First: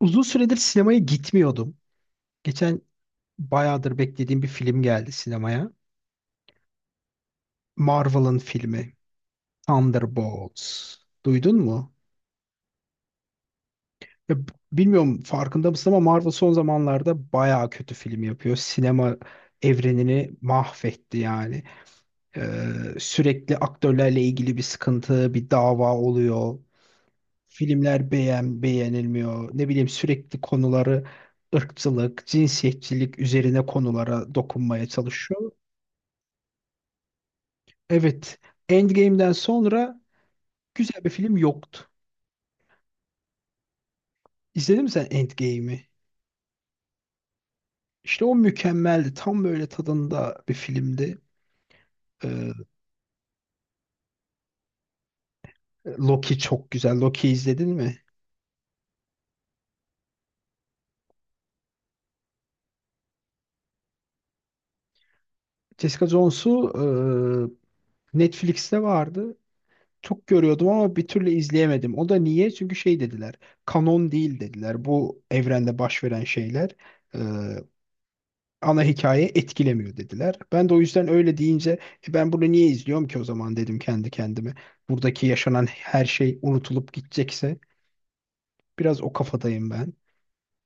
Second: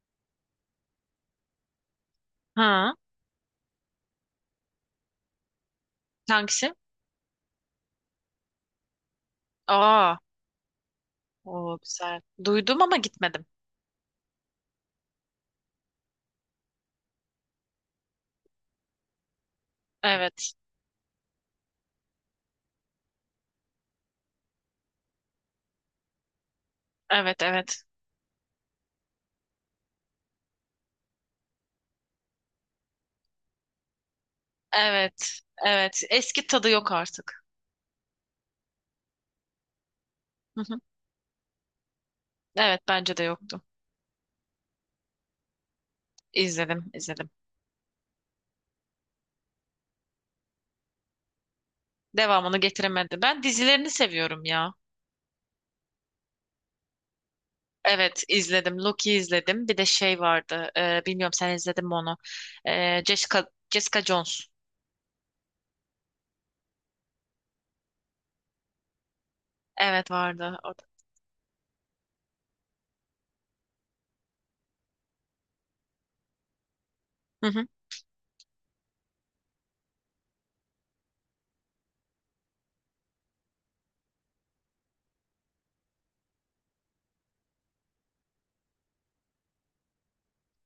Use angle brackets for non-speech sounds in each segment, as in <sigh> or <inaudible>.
Uzun süredir sinemaya gitmiyordum. Geçen Ha, bayağıdır beklediğim bir film geldi sinemaya. hangisi? Marvel'ın filmi Aa, Thunderbolts. Duydun o mu? güzel. Duydum ama gitmedim. Ya, bilmiyorum farkında mısın ama Marvel son zamanlarda bayağı kötü film yapıyor. Sinema evrenini Evet, mahvetti yani. Ee, Sürekli aktörlerle ilgili bir sıkıntı, bir dava oluyor. evet, evet, Filmler beğenilmiyor. Ne bileyim sürekli konuları ırkçılık, cinsiyetçilik üzerine konulara dokunmaya evet, çalışıyor. evet. Eski tadı yok artık. Evet, Endgame'den sonra Hı hı. güzel bir film yoktu. Evet, bence de yoktu. İzledin mi sen Endgame'i? İzledim. İşte o mükemmeldi. Tam böyle tadında bir filmdi. Ee, Devamını getiremedim. Ben dizilerini seviyorum ya. Loki çok güzel. Loki izledin mi? Evet, izledim. Loki izledim. Bir de şey vardı. Bilmiyorum sen izledin mi onu? Jessica Jones. Jessica Jones'u Netflix'te vardı. Evet Çok vardı. görüyordum O ama bir türlü izleyemedim. O da niye? Çünkü şey dediler. Kanon değil dediler. Bu evrende baş veren şeyler e, da. ana hikaye etkilemiyor dediler. Ben de o yüzden öyle deyince "E, ben bunu niye izliyorum ki o zaman dedim kendi kendime. Buradaki yaşanan her şey unutulup gidecekse biraz o kafadayım ben.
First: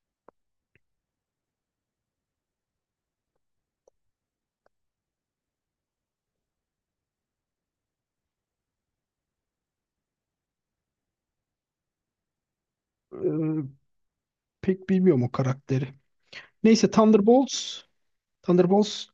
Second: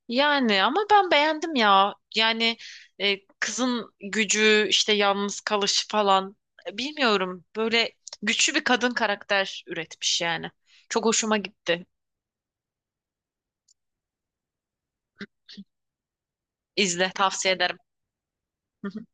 Yani ama ben beğendim ya. Kızın gücü, işte yalnız kalışı falan. Bilmiyorum. Böyle güçlü bir kadın karakter üretmiş yani. Çok hoşuma gitti. Ee, Pek bilmiyorum o karakteri. Neyse İzle, tavsiye ederim. Thunderbolts, Hı hı, Thunderbolts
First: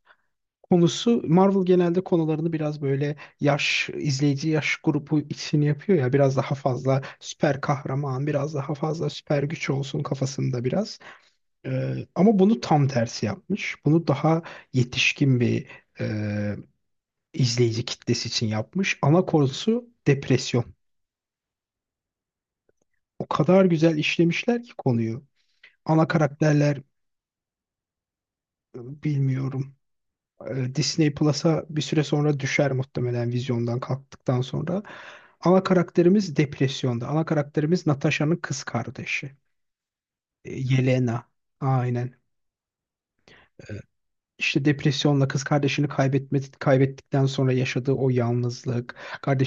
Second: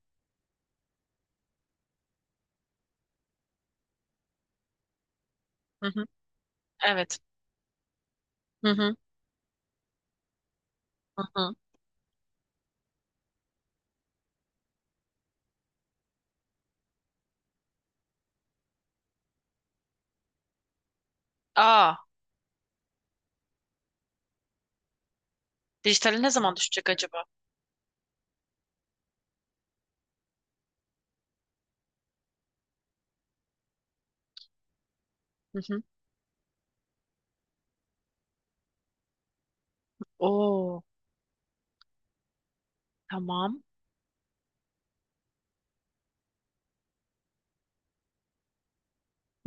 konusu Marvel genelde konularını biraz böyle yaş izleyici yaş grubu için hı yapıyor hı. ya biraz daha fazla Evet. süper kahraman, biraz Hı daha hı, fazla süper güç olsun kafasında biraz. hı hı. Ama bunu tam tersi yapmış. Bunu daha yetişkin bir e, izleyici kitlesi için yapmış. Ana konusu depresyon. Aa, O kadar güzel işlemişler ki konuyu. Ana dijitali ne zaman karakterler düşecek acaba? Bilmiyorum. Disney Plus'a bir süre sonra düşer muhtemelen vizyondan kalktıktan sonra. Hı Ana hı. karakterimiz depresyonda. Ana karakterimiz Natasha'nın kız kardeşi. E, Oo, Yelena. Aynen. tamam. E, İşte depresyonla kız kardeşini kaybetme, kaybettikten sonra yaşadığı o yalnızlık.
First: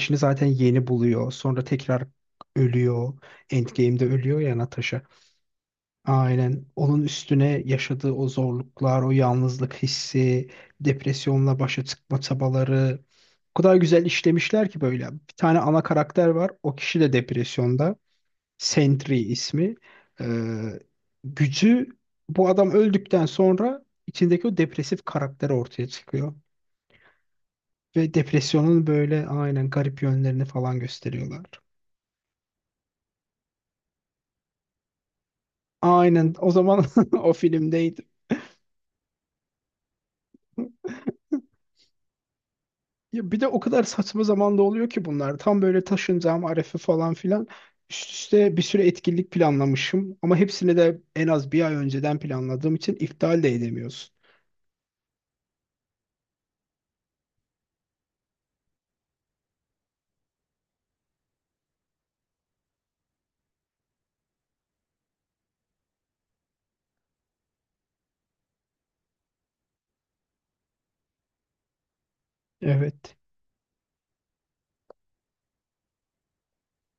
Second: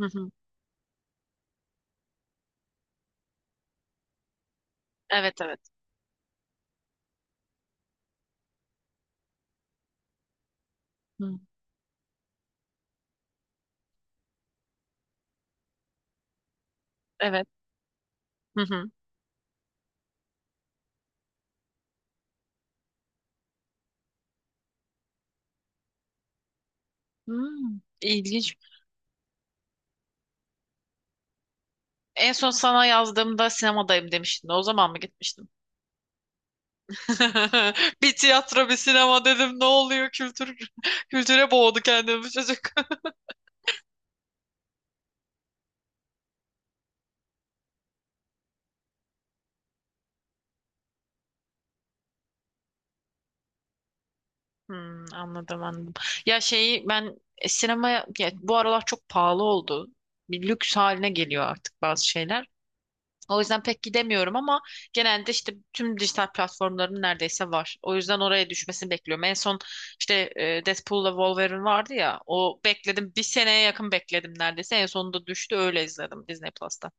Hı hı. zaten yeni buluyor. Sonra tekrar ölüyor. Endgame'de ölüyor ya Natasha. Evet, evet. Aynen. Onun üstüne yaşadığı o zorluklar, o yalnızlık hissi, Hı, depresyonla başa çıkma çabaları o kadar güzel işlemişler ki böyle. Bir tane ana karakter var. O kişi de evet. depresyonda. Hı hı. Sentry ismi. Ee, Gücü bu adam öldükten sonra içindeki o depresif karakter ortaya çıkıyor. Hmm, Ve ilginç. depresyonun böyle aynen garip yönlerini falan gösteriyorlar. En son sana yazdığımda sinemadayım demiştin. O zaman mı gitmiştin? Aynen o zaman <laughs> o <laughs> filmdeydi. Bir tiyatro, bir sinema dedim. Ne oluyor? Kültür <laughs> kültüre boğdu kendini bu çocuk. <laughs> Ya bir de o kadar saçma zamanda oluyor ki bunlar. Tam böyle taşınacağım arefe falan filan. Üst üste bir sürü etkinlik planlamışım. Ama hepsini de en az bir ay önceden planladığım için iptal de edemiyorsun. Hmm, anladım. Sinemaya ya bu aralar çok pahalı oldu. Bir lüks haline geliyor artık bazı şeyler. O yüzden pek gidemiyorum ama genelde işte tüm dijital platformların neredeyse var. O yüzden oraya düşmesini bekliyorum. En son Deadpool'la Wolverine vardı ya. O bekledim. Evet. Bir seneye yakın bekledim neredeyse. En sonunda düştü. Öyle izledim Disney Plus'ta.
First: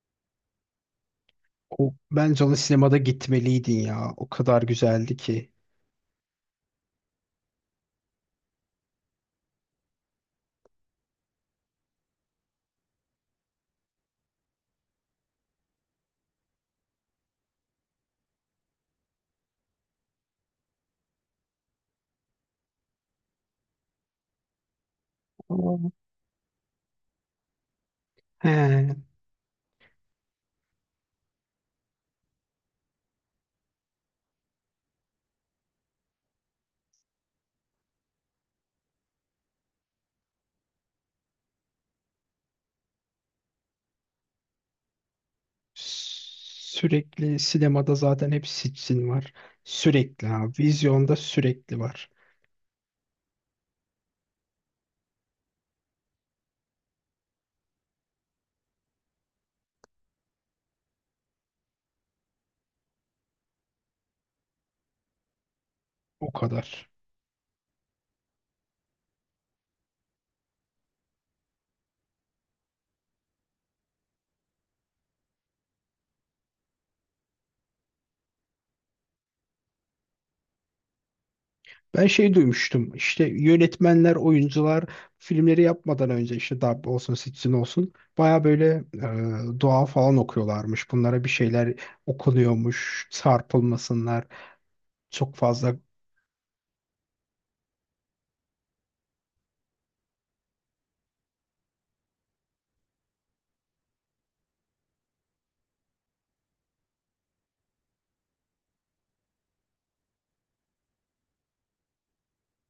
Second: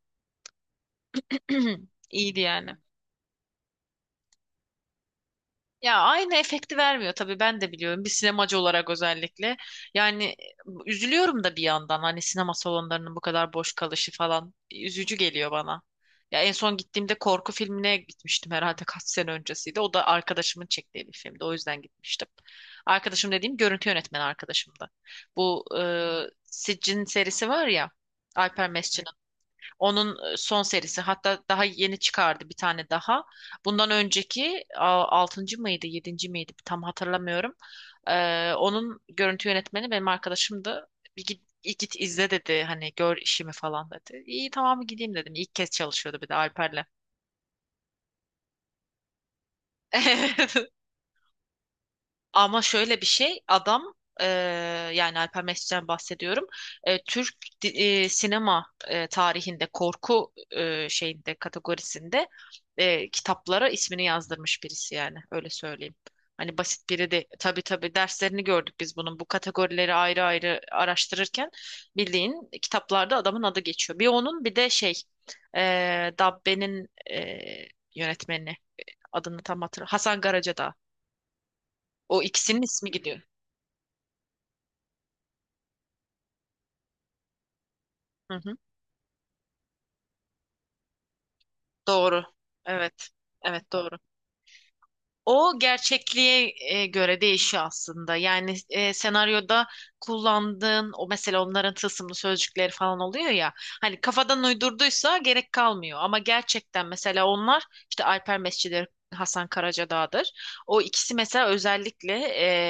O, <clears throat> İyiydi bence ona yani. sinemada gitmeliydin ya. O kadar güzeldi ki. Ya aynı efekti vermiyor tabii ben de biliyorum bir sinemacı olarak özellikle. Yani üzülüyorum da bir yandan hani sinema salonlarının bu kadar boş kalışı falan üzücü geliyor bana. Ya en son gittiğimde korku filmine gitmiştim herhalde kaç sene öncesiydi. O da arkadaşımın çektiği bir filmdi. O yüzden gitmiştim. Arkadaşım dediğim görüntü yönetmeni arkadaşımdı. Bu e, Aa. Siccin serisi var ya, Alper He. onun son serisi, hatta daha yeni çıkardı bir tane daha. Bundan önceki altıncı mıydı yedinci miydi tam hatırlamıyorum. Onun görüntü yönetmeni benim arkadaşımdı. Bir git izle dedi, hani gör işimi falan dedi. İyi tamam gideyim dedim. İlk kez çalışıyordu bir de Alper'le. Sürekli sinemada zaten hep sitsin var. Sürekli ha. <laughs> Vizyonda sürekli var. Ama şöyle bir şey adam e, yani Alper Mesut'tan bahsediyorum. Türk sinema tarihinde korku şeyinde kategorisinde kitaplara ismini yazdırmış birisi yani öyle söyleyeyim. O Hani kadar. basit biri de, tabii derslerini gördük biz bunun, bu kategorileri ayrı ayrı araştırırken bildiğin kitaplarda adamın adı geçiyor. Bir onun bir de e, Dabbe'nin yönetmeni, adını tam hatırlamıyorum. Hasan Karacadağ. Ben O şey ikisinin ismi duymuştum. gidiyor. İşte yönetmenler, oyuncular filmleri yapmadan önce işte dub olsun, sitsin olsun. Hı Baya hı. böyle dua falan okuyorlarmış. Bunlara bir şeyler Doğru. okunuyormuş. Evet. Evet doğru. Çarpılmasınlar. Çok O fazla. gerçekliğe göre değişiyor aslında. Senaryoda kullandığın, o mesela onların tılsımlı sözcükleri falan oluyor ya. Hani kafadan uydurduysa gerek kalmıyor. Ama gerçekten mesela onlar işte Alper Mescididir, Hasan Karacadağ'dır. O ikisi mesela özellikle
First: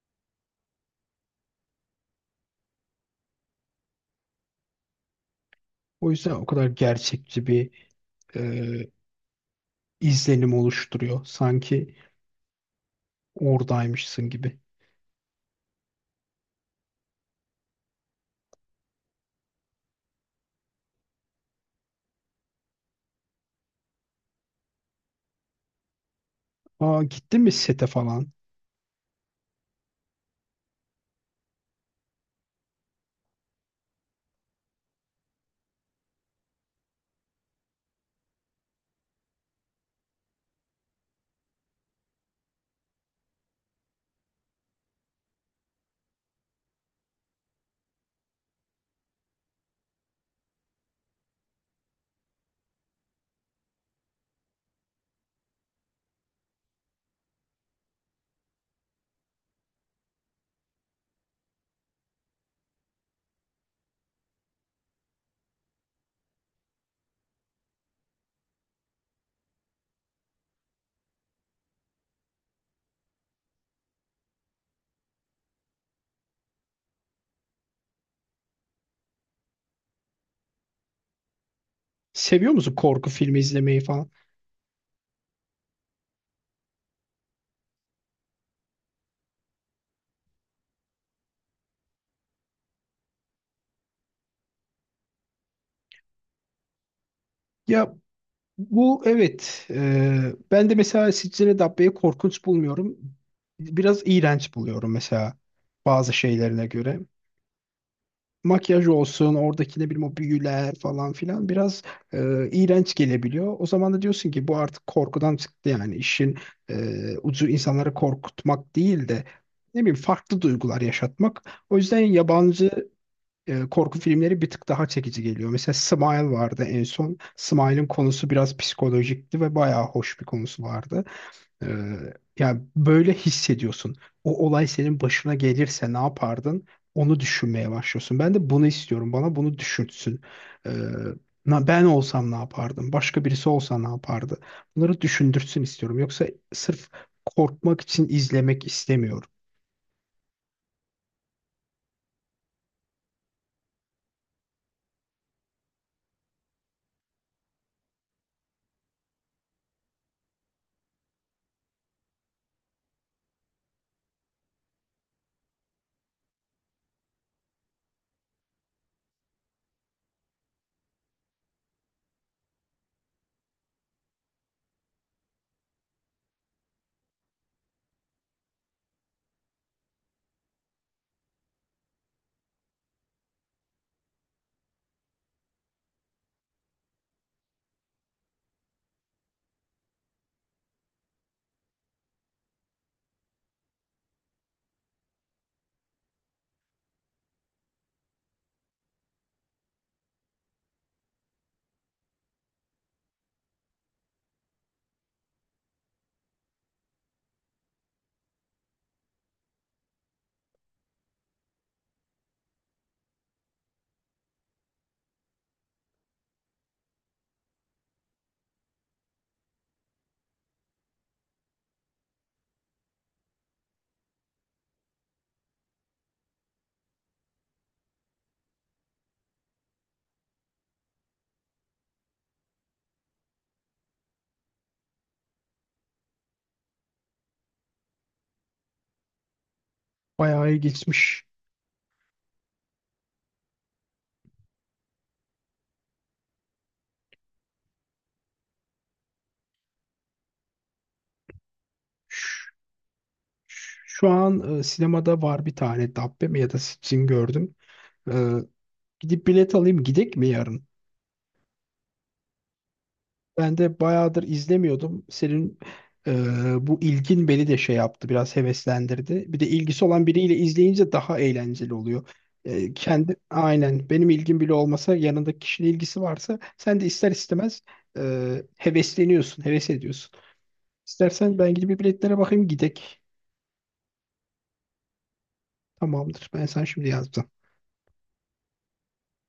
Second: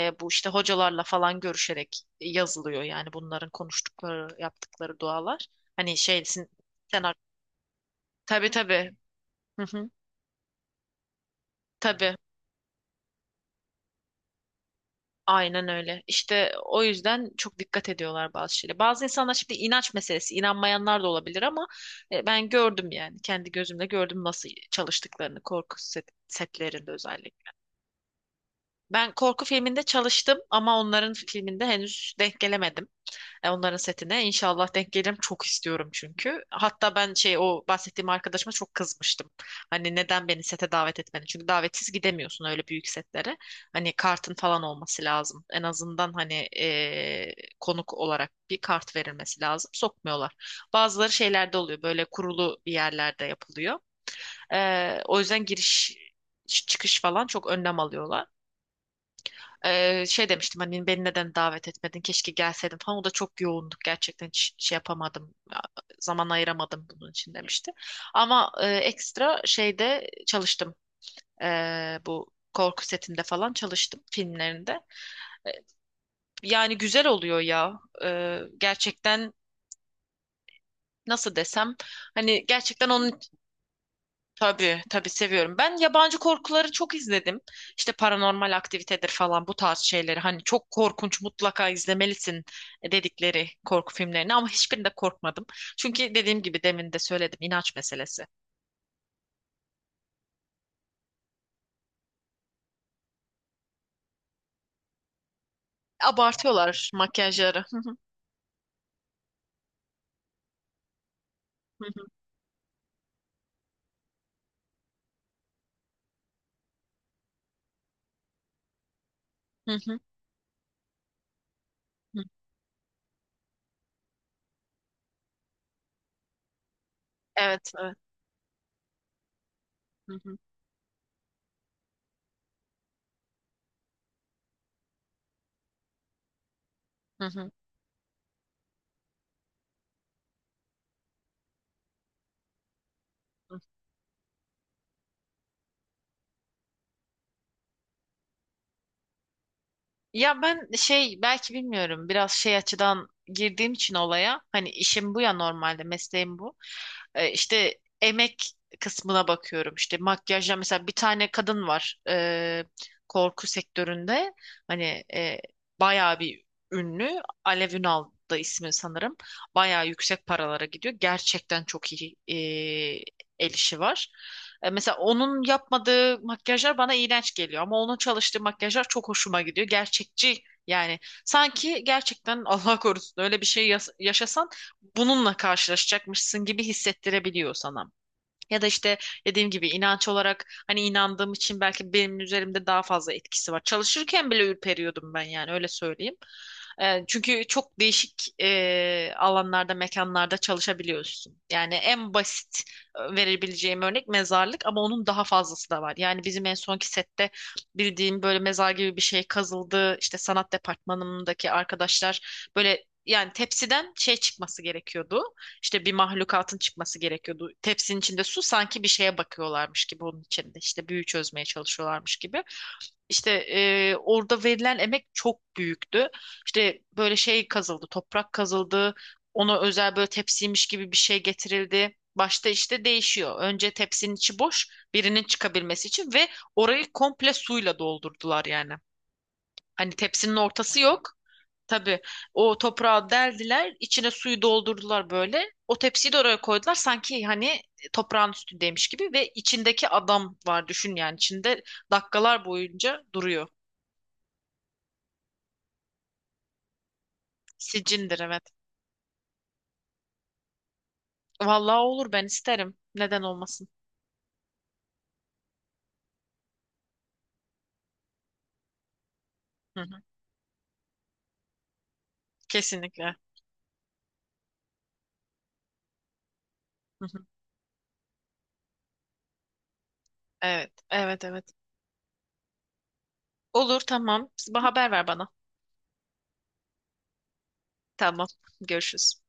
bu işte hocalarla falan görüşerek yazılıyor. Yani bunların konuştukları, yaptıkları dualar. Hani O yüzden o şeysin kadar senaryo. gerçekçi bir Tabii e, tabii. Hı hı. izlenim oluşturuyor. Sanki Tabii. oradaymışsın gibi. Aynen öyle. İşte o yüzden çok dikkat ediyorlar bazı şeylere. Bazı insanlar şimdi inanç meselesi, inanmayanlar da olabilir ama ben gördüm yani kendi gözümle gördüm nasıl çalıştıklarını korku setlerinde Aa, gittin mi özellikle. sete falan? Ben korku filminde çalıştım ama onların filminde henüz denk gelemedim. Onların setine inşallah denk gelirim. Çok istiyorum çünkü. Hatta ben şey, o bahsettiğim arkadaşıma çok kızmıştım. Hani neden beni sete davet etmedi? Çünkü davetsiz gidemiyorsun öyle büyük setlere. Hani kartın falan olması lazım. En azından hani konuk olarak bir kart verilmesi lazım. Sokmuyorlar. Bazıları şeylerde oluyor. Böyle kurulu bir yerlerde yapılıyor. O yüzden giriş çıkış falan çok önlem alıyorlar. Şey demiştim hani beni neden davet etmedin keşke gelseydim falan, o da çok yoğunduk gerçekten hiç şey yapamadım, zaman ayıramadım bunun için demişti ama ekstra şeyde çalıştım. Bu korku setinde falan çalıştım filmlerinde. Ee, Yani güzel oluyor ya. Gerçekten nasıl desem, hani Seviyor musun gerçekten korku onun. filmi izlemeyi falan? Tabii seviyorum. Ben yabancı korkuları çok izledim. İşte paranormal aktivitedir falan bu tarz şeyleri. Hani çok korkunç mutlaka izlemelisin dedikleri korku filmlerini, ama hiçbirinde korkmadım. Çünkü dediğim gibi, demin de söyledim, inanç Ya meselesi. bu evet. Ben de mesela Siccine Dabbe'yi korkunç bulmuyorum. Biraz iğrenç buluyorum mesela bazı şeylerine Abartıyorlar göre. makyajları. Hı, Makyaj olsun, oradaki ne bileyim o büyüler falan filan biraz hı hı, iğrenç gelebiliyor. O zaman da diyorsun ki bu artık korkudan çıktı yani işin ucu insanları korkutmak değil de hı ne bileyim hı, farklı duygular yaşatmak. O yüzden hı. yabancı korku filmleri bir tık daha çekici geliyor. Mesela Smile vardı en son. Evet, Smile'ın evet. konusu biraz psikolojikti ve bayağı hoş Hı bir hı, konusu vardı. E, Yani böyle hissediyorsun. O olay senin başına gelirse ne yapardın? Onu hı hı. düşünmeye başlıyorsun. Ben de bunu istiyorum. Bana bunu düşünsün. E, Ben olsam ne yapardım? Başka birisi olsa ne yapardı? Bunları düşündürsün istiyorum. Yoksa sırf korkmak için izlemek istemiyorum. Ya ben şey, belki bilmiyorum, biraz şey açıdan girdiğim için olaya, hani işim bu ya, normalde mesleğim bu. İşte emek kısmına bakıyorum, işte makyajla mesela bir tane kadın var korku sektöründe, hani bayağı bir ünlü, Alev Ünal da ismi sanırım, bayağı yüksek paralara gidiyor, gerçekten çok iyi el işi var. Mesela onun yapmadığı makyajlar bana iğrenç geliyor ama onun çalıştığı makyajlar çok hoşuma gidiyor. Gerçekçi yani, sanki gerçekten <laughs> Allah korusun öyle bir şey yaşasan bununla karşılaşacakmışsın gibi hissettirebiliyor sana. Ya da işte dediğim gibi inanç olarak, hani inandığım için belki benim üzerimde daha fazla etkisi var. Çalışırken bile ürperiyordum ben, yani öyle söyleyeyim. Çünkü çok değişik alanlarda, mekanlarda çalışabiliyorsun. Yani en basit verebileceğim örnek mezarlık, ama onun daha fazlası da var. Yani bizim en sonki sette bildiğim böyle mezar gibi bir şey kazıldı. İşte sanat departmanımdaki arkadaşlar, böyle yani tepsiden şey çıkması gerekiyordu. İşte bir mahlukatın çıkması gerekiyordu. Tepsinin içinde su, sanki bir şeye bakıyorlarmış gibi onun içinde. İşte büyü çözmeye çalışıyorlarmış gibi. Orada verilen emek çok büyüktü. İşte böyle şey kazıldı, toprak kazıldı. Ona özel böyle tepsiymiş gibi bir şey getirildi. Başta işte değişiyor. Önce tepsinin içi boş, birinin çıkabilmesi için, ve orayı komple suyla doldurdular yani. Hani tepsinin Bayağı ortası yok. ilginçmiş. Tabii o toprağı deldiler, içine suyu doldurdular böyle. O tepsiyi de oraya koydular sanki hani toprağın üstündeymiş gibi, ve içindeki adam var düşün, yani içinde dakikalar boyunca duruyor. Şu an sinemada var bir tane Dabbe mi ya da Sitchin gördüm. E, Sicindir evet. Gidip bilet alayım gidek mi yarın? Vallahi olur, ben isterim. Neden Ben olmasın? de bayağıdır izlemiyordum. Senin e, bu ilgin beni de şey yaptı biraz heveslendirdi. Bir de Hı ilgisi hı. olan biriyle izleyince daha eğlenceli oluyor. E, kendi Kesinlikle. aynen benim ilgim bile olmasa yanındaki kişinin ilgisi varsa sen de Hı ister hı. istemez hevesleniyorsun, heves ediyorsun. Evet, evet, İstersen evet. ben gidip bir biletlere bakayım gidek. Olur tamam. Haber ver bana. Tamamdır. Ben sana şimdi yazdım. Tamam. Görüşürüz.